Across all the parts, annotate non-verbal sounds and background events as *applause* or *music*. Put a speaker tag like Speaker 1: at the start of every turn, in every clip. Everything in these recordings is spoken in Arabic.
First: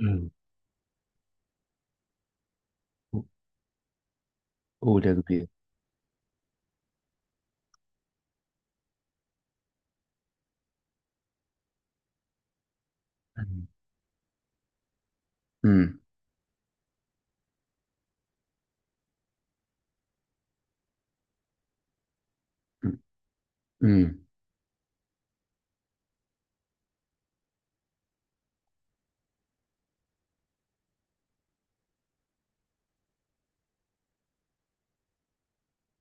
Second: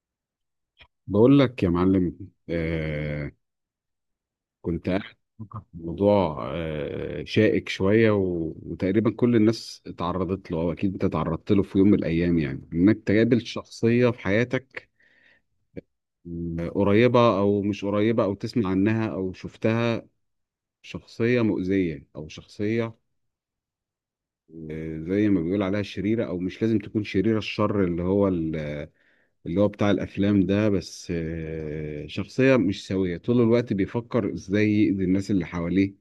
Speaker 1: أمم.
Speaker 2: بقول لك يا معلم، آه كنت قاعد
Speaker 1: أولى كبيرة.
Speaker 2: بفكر في موضوع شائك شوية، وتقريبا كل الناس اتعرضت له، أو أكيد أنت تعرضت له في يوم من الأيام، يعني إنك تقابل
Speaker 1: أمم.
Speaker 2: شخصية في حياتك،
Speaker 1: أمم.
Speaker 2: قريبة أو مش قريبة، أو تسمع عنها أو شفتها، شخصية مؤذية أو شخصية،
Speaker 1: أمم.
Speaker 2: زي ما بيقول عليها شريرة، أو مش لازم تكون شريرة الشر اللي هو اللي هو بتاع الافلام ده. بس شخصيه مش سويه، طول الوقت بيفكر ازاي يأذي الناس اللي حواليه،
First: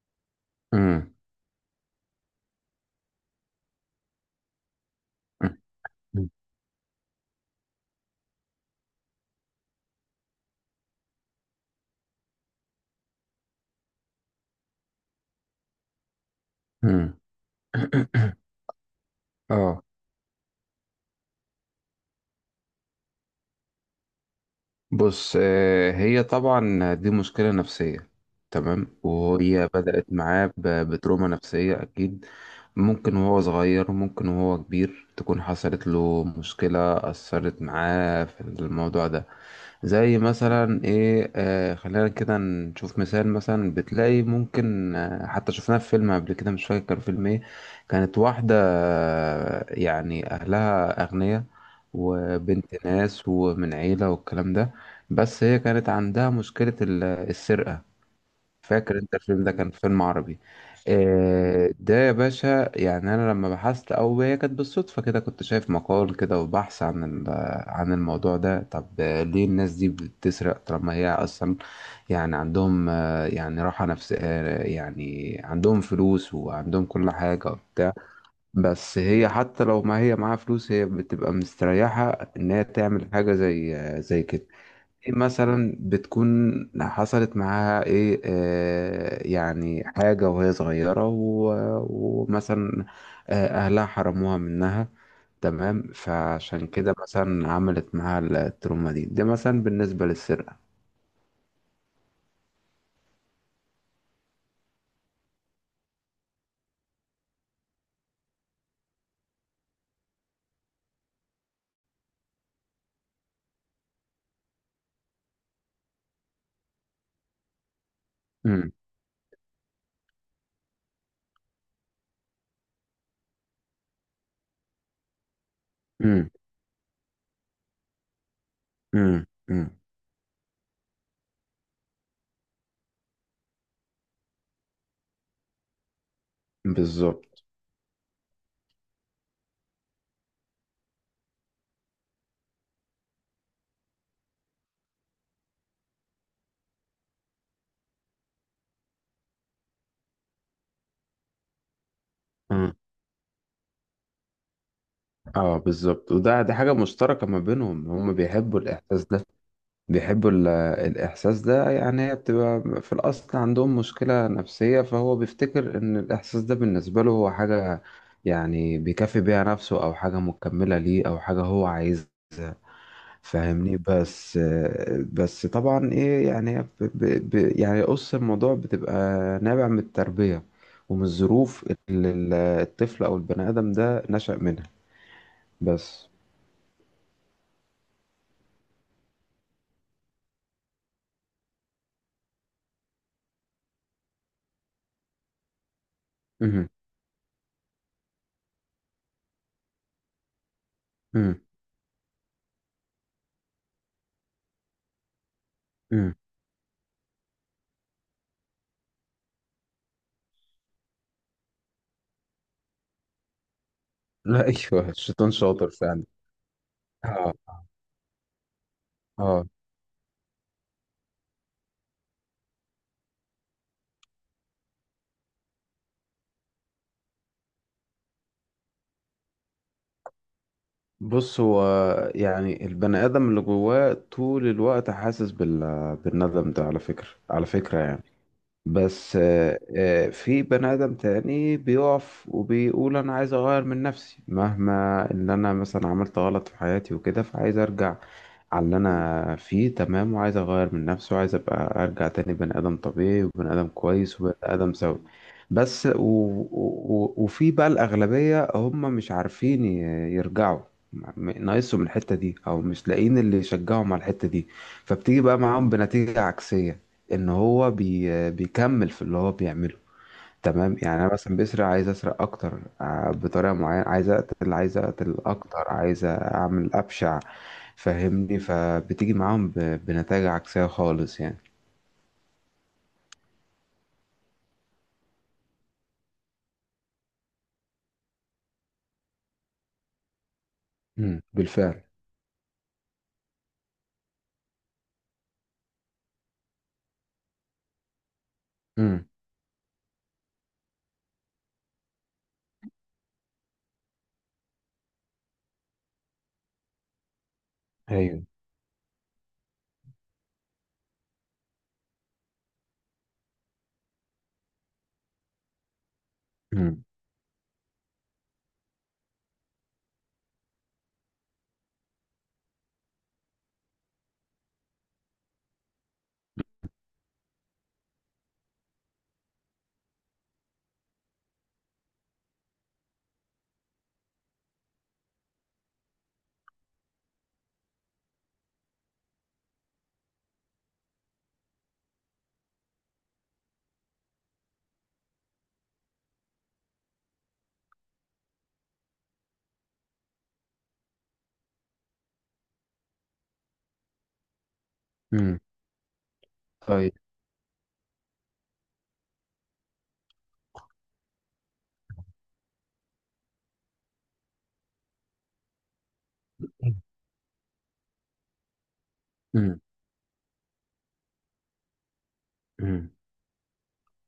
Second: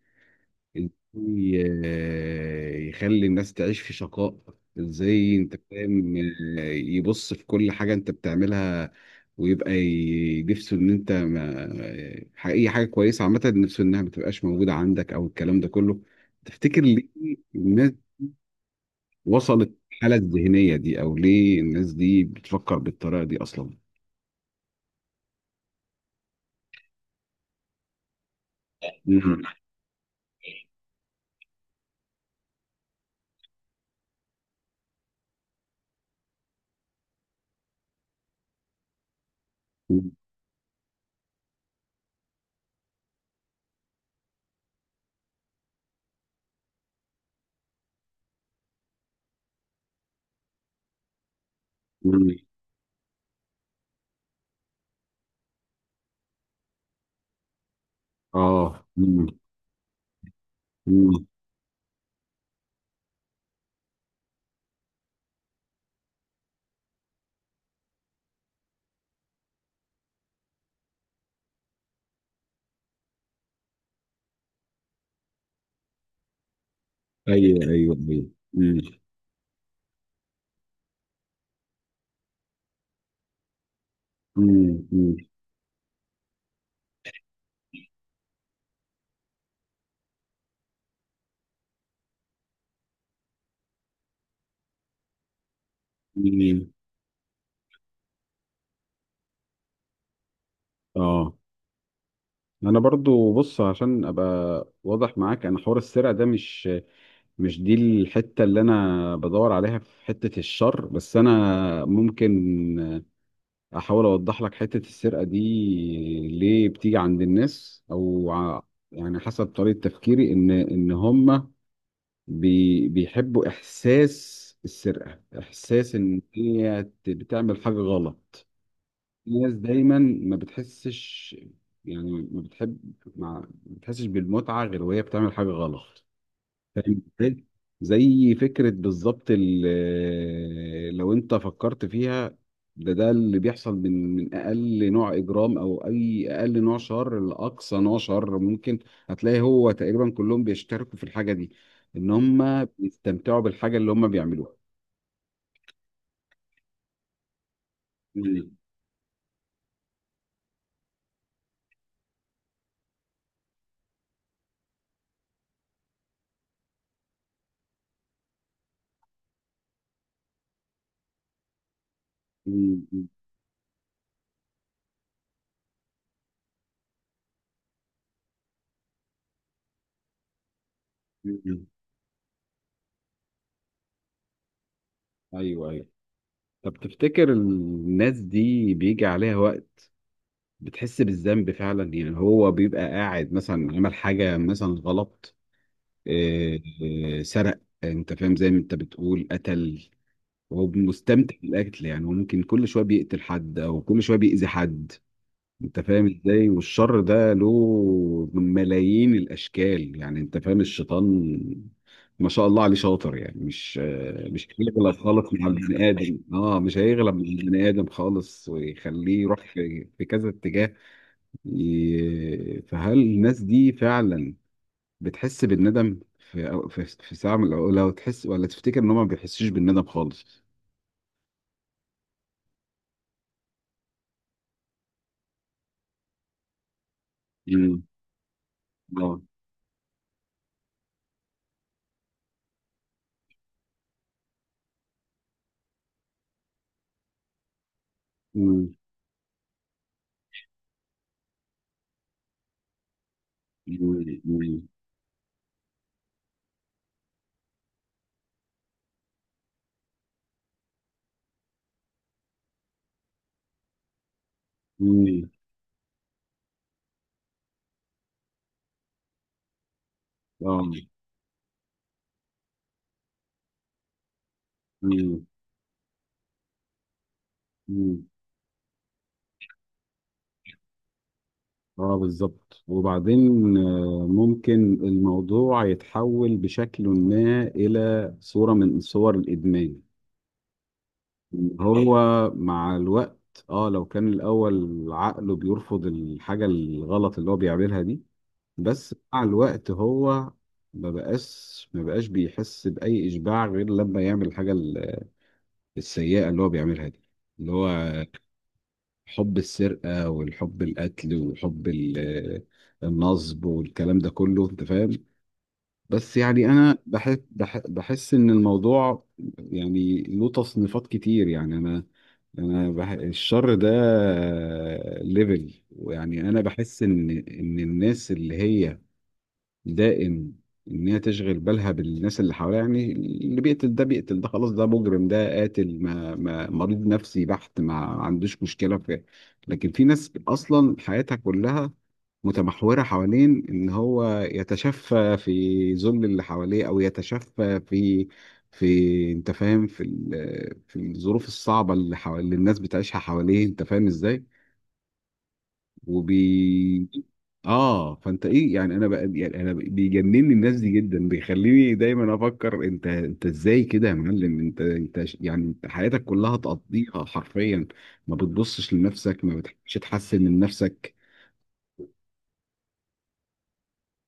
Speaker 1: أمم.
Speaker 2: ازاي يخلي الناس تعيش في شقاء، ازاي، انت فاهم، يبص في كل حاجه انت بتعملها، ويبقى نفسه ان انت ما ح- اي حاجه كويسه عامه نفسه انها ما تبقاش موجوده عندك، او الكلام ده كله. تفتكر ليه
Speaker 1: أمم.
Speaker 2: الناس وصلت
Speaker 1: آه.
Speaker 2: الحاله الذهنيه دي؟ او ليه الناس دي بتفكر بالطريقه دي اصلا؟
Speaker 1: بص، هي طبعا دي مشكلة نفسية. تمام، وهي بدأت معاه بتروما نفسية أكيد. ممكن وهو صغير، ممكن وهو كبير، تكون حصلت له مشكلة أثرت معاه في الموضوع ده.
Speaker 2: مم.
Speaker 1: زي مثلا ايه، خلينا كده نشوف مثال. مثلا بتلاقي ممكن، حتى شفناه في فيلم قبل كده، مش فاكر كان فيلم ايه. كانت واحدة، يعني أهلها أغنياء
Speaker 2: مم.
Speaker 1: وبنت ناس ومن عيلة والكلام ده، بس هي كانت عندها مشكلة السرقة.
Speaker 2: اه.
Speaker 1: فاكر انت
Speaker 2: مم.
Speaker 1: الفيلم ده؟ كان فيلم عربي.
Speaker 2: مم.
Speaker 1: ده يا باشا، يعني انا لما بحثت، او هي كانت بالصدفه كده كنت شايف مقال كده وبحث عن عن الموضوع ده. طب ليه الناس دي بتسرق طالما هي اصلا يعني عندهم، يعني راحه نفسيه، يعني عندهم فلوس وعندهم كل حاجه
Speaker 2: ايوه، ايوه،
Speaker 1: وبتاع.
Speaker 2: ايوه. مم.
Speaker 1: بس هي حتى لو ما هي معاها فلوس، هي بتبقى مستريحه ان هي تعمل حاجه زي زي كده.
Speaker 2: مم.
Speaker 1: إيه
Speaker 2: مم.
Speaker 1: مثلا؟ بتكون حصلت معاها ايه، يعني حاجة وهي صغيرة ومثلا اهلها حرموها منها. تمام، فعشان
Speaker 2: مم.
Speaker 1: كده مثلا عملت معاها التروما دي. ده مثلا بالنسبة للسرقة.
Speaker 2: اه، انا برضو بص عشان ابقى واضح معاك، انا حوار السرقه ده مش دي الحته اللي انا بدور عليها في حته الشر. بس انا ممكن احاول اوضح لك حته السرقه دي ليه بتيجي عند الناس؟
Speaker 1: امم.
Speaker 2: يعني حسب طريقه تفكيري ان هم بيحبوا إحساس السرقة، إحساس إن
Speaker 1: امم.
Speaker 2: هي بتعمل حاجة غلط.
Speaker 1: امم.
Speaker 2: الناس
Speaker 1: امم.
Speaker 2: دايما ما بتحسش، يعني ما بتحب، ما بتحسش بالمتعة غير وهي بتعمل حاجة غلط. فاهم
Speaker 1: بالظبط.
Speaker 2: ازاي؟ زي فكرة بالظبط لو انت فكرت فيها، ده اللي بيحصل من اقل نوع اجرام، او اي اقل نوع شر لاقصى نوع شر ممكن. هتلاقي هو تقريبا كلهم بيشتركوا في الحاجة دي، ان هم
Speaker 1: امم.
Speaker 2: بيستمتعوا بالحاجة اللي هم بيعملوها.
Speaker 1: اه بالظبط. وده دي حاجة مشتركة ما بينهم، هم
Speaker 2: مم.
Speaker 1: بيحبوا الإحساس ده. بيحبوا الإحساس ده يعني. هي بتبقى في الأصل عندهم مشكلة نفسية، فهو بيفتكر إن الإحساس ده بالنسبة له هو حاجة، يعني بيكافئ بيها نفسه أو حاجة مكملة ليه أو حاجة هو عايزها،
Speaker 2: مم.
Speaker 1: فاهمني؟ بس طبعا إيه يعني، هي ب ب ب يعني قص الموضوع بتبقى نابع من التربية ومن الظروف
Speaker 2: مم.
Speaker 1: اللي الطفل أو البني آدم ده نشأ منها.
Speaker 2: ايوه، ايوه.
Speaker 1: بس.
Speaker 2: طب تفتكر الناس دي بيجي عليها وقت بتحس بالذنب فعلا؟ يعني هو بيبقى قاعد مثلا عمل حاجة مثلا غلط، آه،
Speaker 1: مهم.
Speaker 2: سرق، انت فاهم، زي ما انت بتقول، قتل، وهو مستمتع
Speaker 1: مهم.
Speaker 2: بالقتل. يعني هو ممكن كل شويه بيقتل حد، او كل شويه بيأذي حد، انت فاهم
Speaker 1: مهم.
Speaker 2: ازاي، والشر ده له ملايين الاشكال. يعني انت فاهم، الشيطان ما شاء الله عليه شاطر، يعني
Speaker 1: لا
Speaker 2: مش
Speaker 1: *laughs* أيوه
Speaker 2: هيغلب
Speaker 1: الشيطان
Speaker 2: خالص مع
Speaker 1: شاطر
Speaker 2: البني
Speaker 1: فعلا.
Speaker 2: ادم، مش هيغلب مع
Speaker 1: اه.
Speaker 2: البني ادم خالص، ويخليه
Speaker 1: اه.
Speaker 2: يروح في كذا اتجاه. فهل الناس دي فعلا بتحس بالندم في، أو في ساعة من الأوقات لو تحس، ولا تفتكر إن هما ما بيحسوش بالندم خالص؟
Speaker 1: بص هو، يعني البني آدم اللي جواه طول الوقت حاسس بالندم ده، على فكرة على فكرة
Speaker 2: مم.
Speaker 1: يعني. بس
Speaker 2: اه.
Speaker 1: في بني آدم تاني بيقف وبيقول أنا عايز أغير من نفسي، مهما إن أنا مثلا عملت غلط في حياتي وكده، فعايز أرجع على
Speaker 2: مم.
Speaker 1: اللي أنا فيه. تمام، وعايز أغير من نفسي وعايز أبقى أرجع تاني بني آدم طبيعي وبني آدم
Speaker 2: مم.
Speaker 1: كويس وبني
Speaker 2: مم.
Speaker 1: آدم سوي. بس وفي بقى الأغلبية هم مش عارفين يرجعوا. ناقصهم الحتة دي، أو مش لاقيين اللي يشجعهم على الحتة دي، فبتيجي
Speaker 2: مم.
Speaker 1: بقى معاهم بنتيجة عكسية، ان هو بيكمل في اللي هو بيعمله.
Speaker 2: اه.
Speaker 1: تمام، يعني انا مثلا بسرق عايز اسرق اكتر، بطريقه معينه، عايز اقتل، عايز اقتل
Speaker 2: مم.
Speaker 1: اكتر، عايز اعمل ابشع،
Speaker 2: مم.
Speaker 1: فاهمني؟ فبتيجي معاهم بنتائج عكسيه خالص يعني.
Speaker 2: اه، بالظبط. وبعدين ممكن الموضوع يتحول بشكل ما إلى صورة من صور الإدمان. مم.
Speaker 1: بالفعل.
Speaker 2: هو مع الوقت، اه لو كان الأول عقله بيرفض الحاجة الغلط اللي هو بيعملها دي، بس
Speaker 1: امم.
Speaker 2: مع الوقت هو ما بقاش بيحس بأي إشباع غير لما يعمل الحاجة السيئة اللي هو بيعملها دي، اللي هو
Speaker 1: ايوه.
Speaker 2: حب السرقة والحب القتل وحب النصب والكلام ده كله، أنت فاهم. بس يعني أنا
Speaker 1: امم.
Speaker 2: بحس إن الموضوع يعني له تصنيفات كتير، يعني أنا الشر ده ليفل، ويعني أنا بحس إن الناس اللي هي دائم ان هي تشغل بالها بالناس اللي حواليها. يعني اللي بيقتل ده، بيقتل ده خلاص، ده مجرم، ده قاتل، ما مريض نفسي بحت، ما عندوش مشكله في. لكن في ناس اصلا حياتها كلها متمحوره حوالين ان هو يتشفى في ذل اللي حواليه، او يتشفى في، انت فاهم، في في الظروف الصعبه، اللي الناس بتعيشها حواليه، انت فاهم ازاي.
Speaker 1: امم.
Speaker 2: وبي
Speaker 1: طيب.
Speaker 2: اه فانت ايه؟ يعني انا بقى، يعني انا بيجنني الناس دي جدا، بيخليني دايما افكر انت، ازاي كده يا معلم، انت يعني انت حياتك كلها تقضيها حرفيا، ما بتبصش لنفسك، ما
Speaker 1: امم.
Speaker 2: بتحبش تحسن من نفسك.
Speaker 1: امم.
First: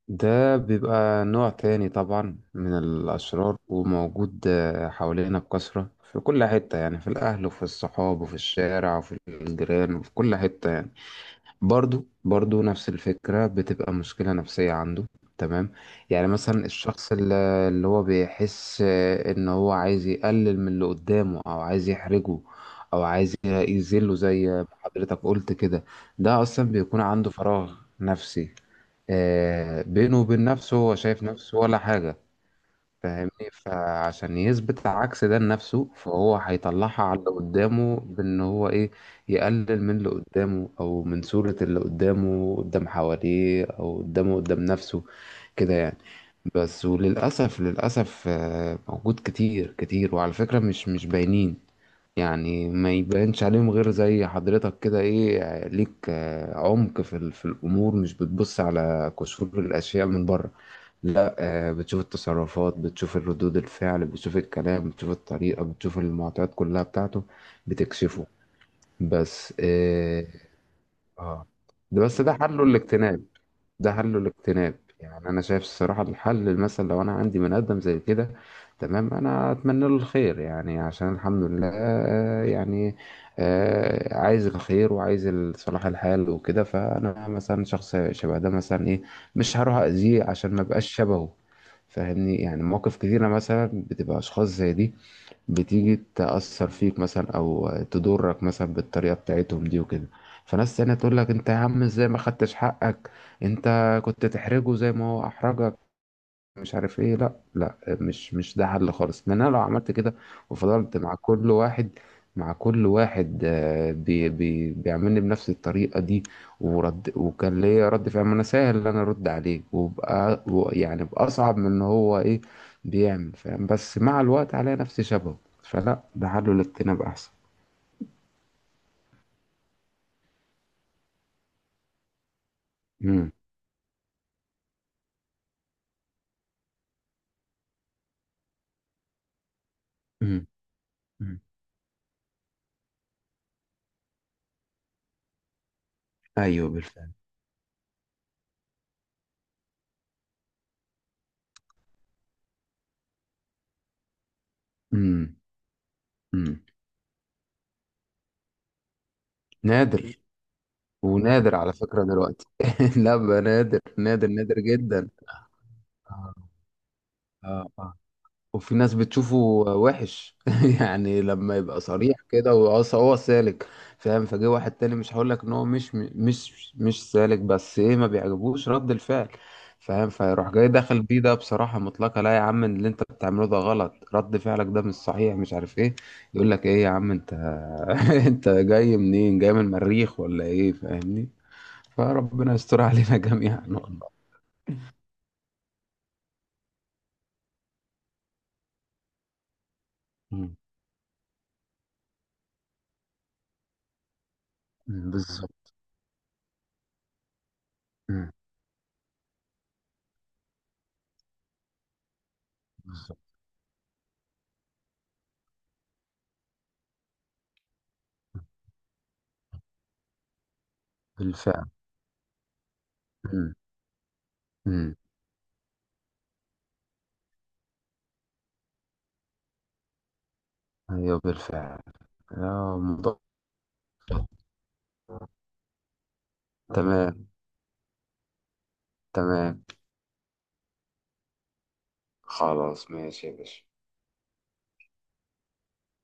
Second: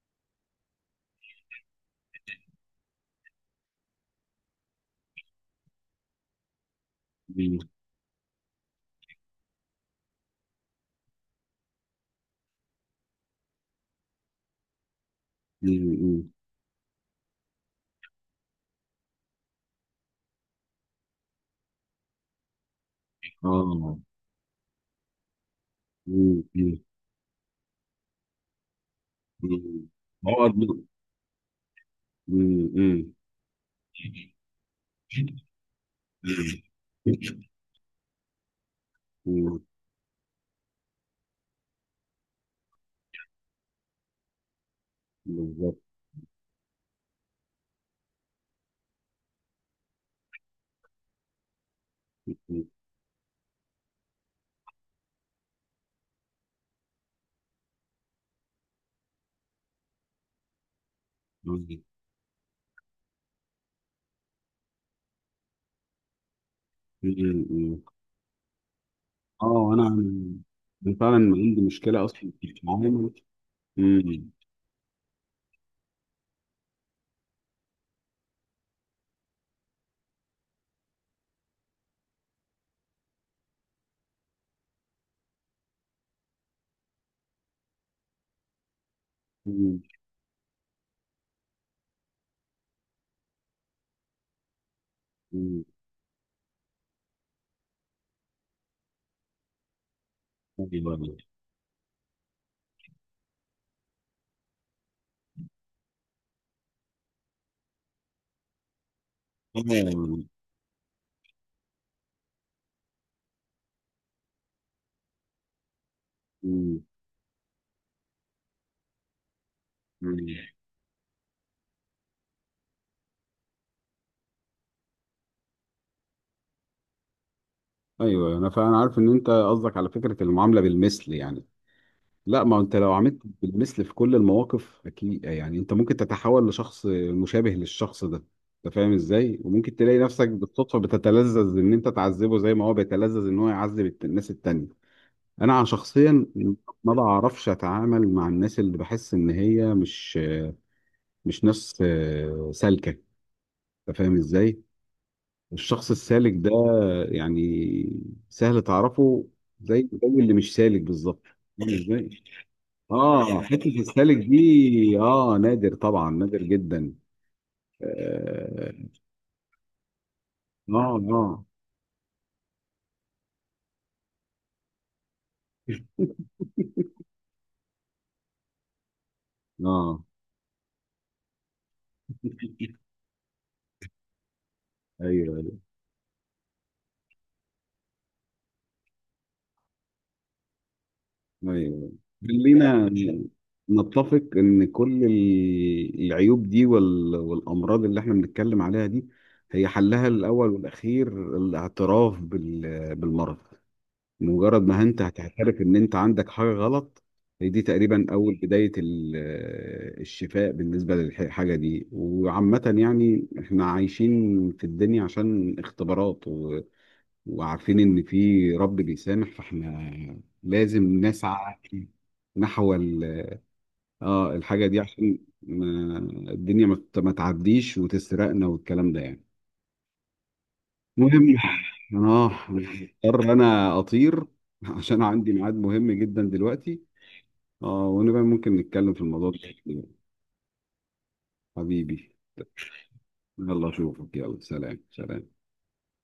Speaker 1: ده بيبقى نوع تاني طبعا من الأشرار، وموجود حوالينا بكثرة في كل حتة يعني، في الأهل
Speaker 2: مم.
Speaker 1: وفي الصحاب وفي الشارع وفي الجيران وفي كل حتة يعني. برضو برضو نفس الفكرة، بتبقى مشكلة نفسية عنده.
Speaker 2: مم.
Speaker 1: تمام. يعني
Speaker 2: مم.
Speaker 1: مثلا الشخص اللي هو بيحس ان هو عايز يقلل من اللي قدامه، او عايز يحرجه، او عايز
Speaker 2: اه.
Speaker 1: يذله زي ما حضرتك قلت كده. ده
Speaker 2: مم.
Speaker 1: اصلا
Speaker 2: مم.
Speaker 1: بيكون عنده فراغ نفسي،
Speaker 2: مم.
Speaker 1: بينه وبين
Speaker 2: عقد.
Speaker 1: نفسه، هو شايف نفسه ولا حاجة،
Speaker 2: مم. مم. مم.
Speaker 1: فاهمني؟ فعشان يثبت عكس ده لنفسه، فهو هيطلعها على اللي قدامه بان هو ايه،
Speaker 2: مم.
Speaker 1: يقلل من اللي قدامه او من صورة اللي قدامه قدام حواليه، او قدامه قدام نفسه كده
Speaker 2: بالظبط.
Speaker 1: يعني. بس وللأسف للأسف موجود كتير كتير، وعلى فكرة مش باينين،
Speaker 2: مم.
Speaker 1: يعني ما يبانش عليهم غير زي حضرتك كده، ايه ليك عمق في في الأمور، مش بتبص على قشور الأشياء من بره. لا،
Speaker 2: مم.
Speaker 1: بتشوف التصرفات، بتشوف الردود الفعل، بتشوف الكلام، بتشوف الطريقة، بتشوف المعطيات كلها بتاعته،
Speaker 2: مم.
Speaker 1: بتكشفه. بس
Speaker 2: اه، انا
Speaker 1: اه.
Speaker 2: انا فعلا
Speaker 1: آه.
Speaker 2: عندي
Speaker 1: ده،
Speaker 2: مشكله
Speaker 1: بس
Speaker 2: اصلا
Speaker 1: ده
Speaker 2: في
Speaker 1: حله
Speaker 2: التعامل.
Speaker 1: الاجتناب. ده حل الاجتناب يعني. انا شايف الصراحه الحل، مثلا لو انا عندي من ادم زي كده، تمام انا اتمنى له الخير يعني. عشان الحمد لله يعني عايز الخير وعايز صلاح الحال وكده، فانا مثلا شخص شبه ده مثلا ايه، مش هروح
Speaker 2: مم.
Speaker 1: اذيه عشان ما بقاش شبهه، فاهمني؟ يعني مواقف كتيره مثلا بتبقى اشخاص زي دي
Speaker 2: مم.
Speaker 1: بتيجي تأثر فيك مثلا أو تضرك مثلا بالطريقة بتاعتهم دي وكده، فناس
Speaker 2: ايوه.
Speaker 1: تانية تقول لك أنت يا عم إزاي ما خدتش حقك، أنت كنت تحرجه زي ما هو أحرجك، مش عارف ايه. لا لا، مش ده حل خالص، لان انا لو عملت كده وفضلت مع كل واحد، مع كل واحد بي بي بيعملني بنفس الطريقة دي،
Speaker 2: مم.
Speaker 1: ورد وكان ليا رد فعل، ما انا سهل ان انا ارد عليه وبقى
Speaker 2: مم.
Speaker 1: يعني باصعب من ان هو ايه بيعمل، فاهم؟ بس مع الوقت عليا نفسي شبهه، فلا ده حله الاجتناب احسن.
Speaker 2: ايوه، انا فعلا عارف ان انت قصدك على فكره المعامله بالمثل يعني. لا، ما انت لو عملت
Speaker 1: امم.
Speaker 2: بالمثل في كل المواقف اكيد، يعني انت ممكن تتحول لشخص مشابه للشخص ده، انت فاهم ازاي، وممكن تلاقي نفسك بالصدفه
Speaker 1: امم.
Speaker 2: بتتلذذ ان انت تعذبه زي ما هو بيتلذذ ان هو يعذب الناس التانية. انا عن شخصيا
Speaker 1: ايوه
Speaker 2: ما
Speaker 1: بالفعل.
Speaker 2: بعرفش اتعامل مع الناس اللي بحس ان هي مش ناس سالكه، انت فاهم ازاي.
Speaker 1: امم.
Speaker 2: الشخص السالك ده
Speaker 1: امم.
Speaker 2: يعني سهل تعرفه، زي
Speaker 1: نادر.
Speaker 2: اللي مش سالك بالظبط.
Speaker 1: ونادر
Speaker 2: *laughs* فاهم
Speaker 1: على فكرة
Speaker 2: ازاي؟
Speaker 1: دلوقتي. *laughs* لا
Speaker 2: اه. *laughs*
Speaker 1: بقى،
Speaker 2: حته
Speaker 1: نادر
Speaker 2: السالك
Speaker 1: نادر نادر
Speaker 2: دي،
Speaker 1: جدا.
Speaker 2: نادر طبعا،
Speaker 1: آه.
Speaker 2: نادر جدا.
Speaker 1: آه. آه.
Speaker 2: اه.
Speaker 1: وفي ناس بتشوفه وحش *laughs*
Speaker 2: اه.
Speaker 1: يعني
Speaker 2: اه.
Speaker 1: لما يبقى صريح كده هو سالك فاهم. فجه واحد تاني، مش هقول لك ان هو مش سالك، بس ايه ما بيعجبوش رد الفعل،
Speaker 2: آه.
Speaker 1: فاهم؟ فيروح جاي داخل بيه ده بصراحة مطلقة، لا يا عم اللي انت بتعمله ده غلط، رد فعلك ده مش
Speaker 2: ايوه،
Speaker 1: صحيح،
Speaker 2: ايوه،
Speaker 1: مش عارف ايه. يقول لك ايه يا عم انت، *laughs* انت جاي منين؟ جاي من المريخ ولا ايه؟ فاهمني؟
Speaker 2: ايوه.
Speaker 1: فربنا يستر
Speaker 2: خلينا
Speaker 1: علينا جميعا *laughs* والله.
Speaker 2: نتفق ان كل العيوب دي والامراض اللي احنا بنتكلم عليها دي، هي حلها الاول
Speaker 1: مم.
Speaker 2: والاخير الاعتراف بالمرض. مجرد ما انت
Speaker 1: مم.
Speaker 2: هتعترف
Speaker 1: بالظبط.
Speaker 2: ان انت عندك حاجه غلط، هي دي تقريبا
Speaker 1: مم.
Speaker 2: اول بدايه الشفاء بالنسبه للحاجه دي. وعامه
Speaker 1: بالظبط.
Speaker 2: يعني احنا عايشين في الدنيا عشان اختبارات، وعارفين ان في رب بيسامح، فاحنا لازم نسعى
Speaker 1: بالفعل.
Speaker 2: نحو ال...
Speaker 1: مم.
Speaker 2: اه الحاجه دي،
Speaker 1: مم.
Speaker 2: عشان ما... الدنيا ما تعديش وتسرقنا والكلام ده يعني.
Speaker 1: ايوه
Speaker 2: المهم،
Speaker 1: بالفعل.
Speaker 2: اه
Speaker 1: يا موضوع.
Speaker 2: مضطر انا اطير عشان عندي ميعاد مهم جدا دلوقتي.
Speaker 1: تمام.
Speaker 2: اه، ونبقى ممكن نتكلم في الموضوع
Speaker 1: تمام.
Speaker 2: ده حبيبي.
Speaker 1: خلاص، ماشي يا باشا.
Speaker 2: يلا اشوفك، يلا سلام سلام.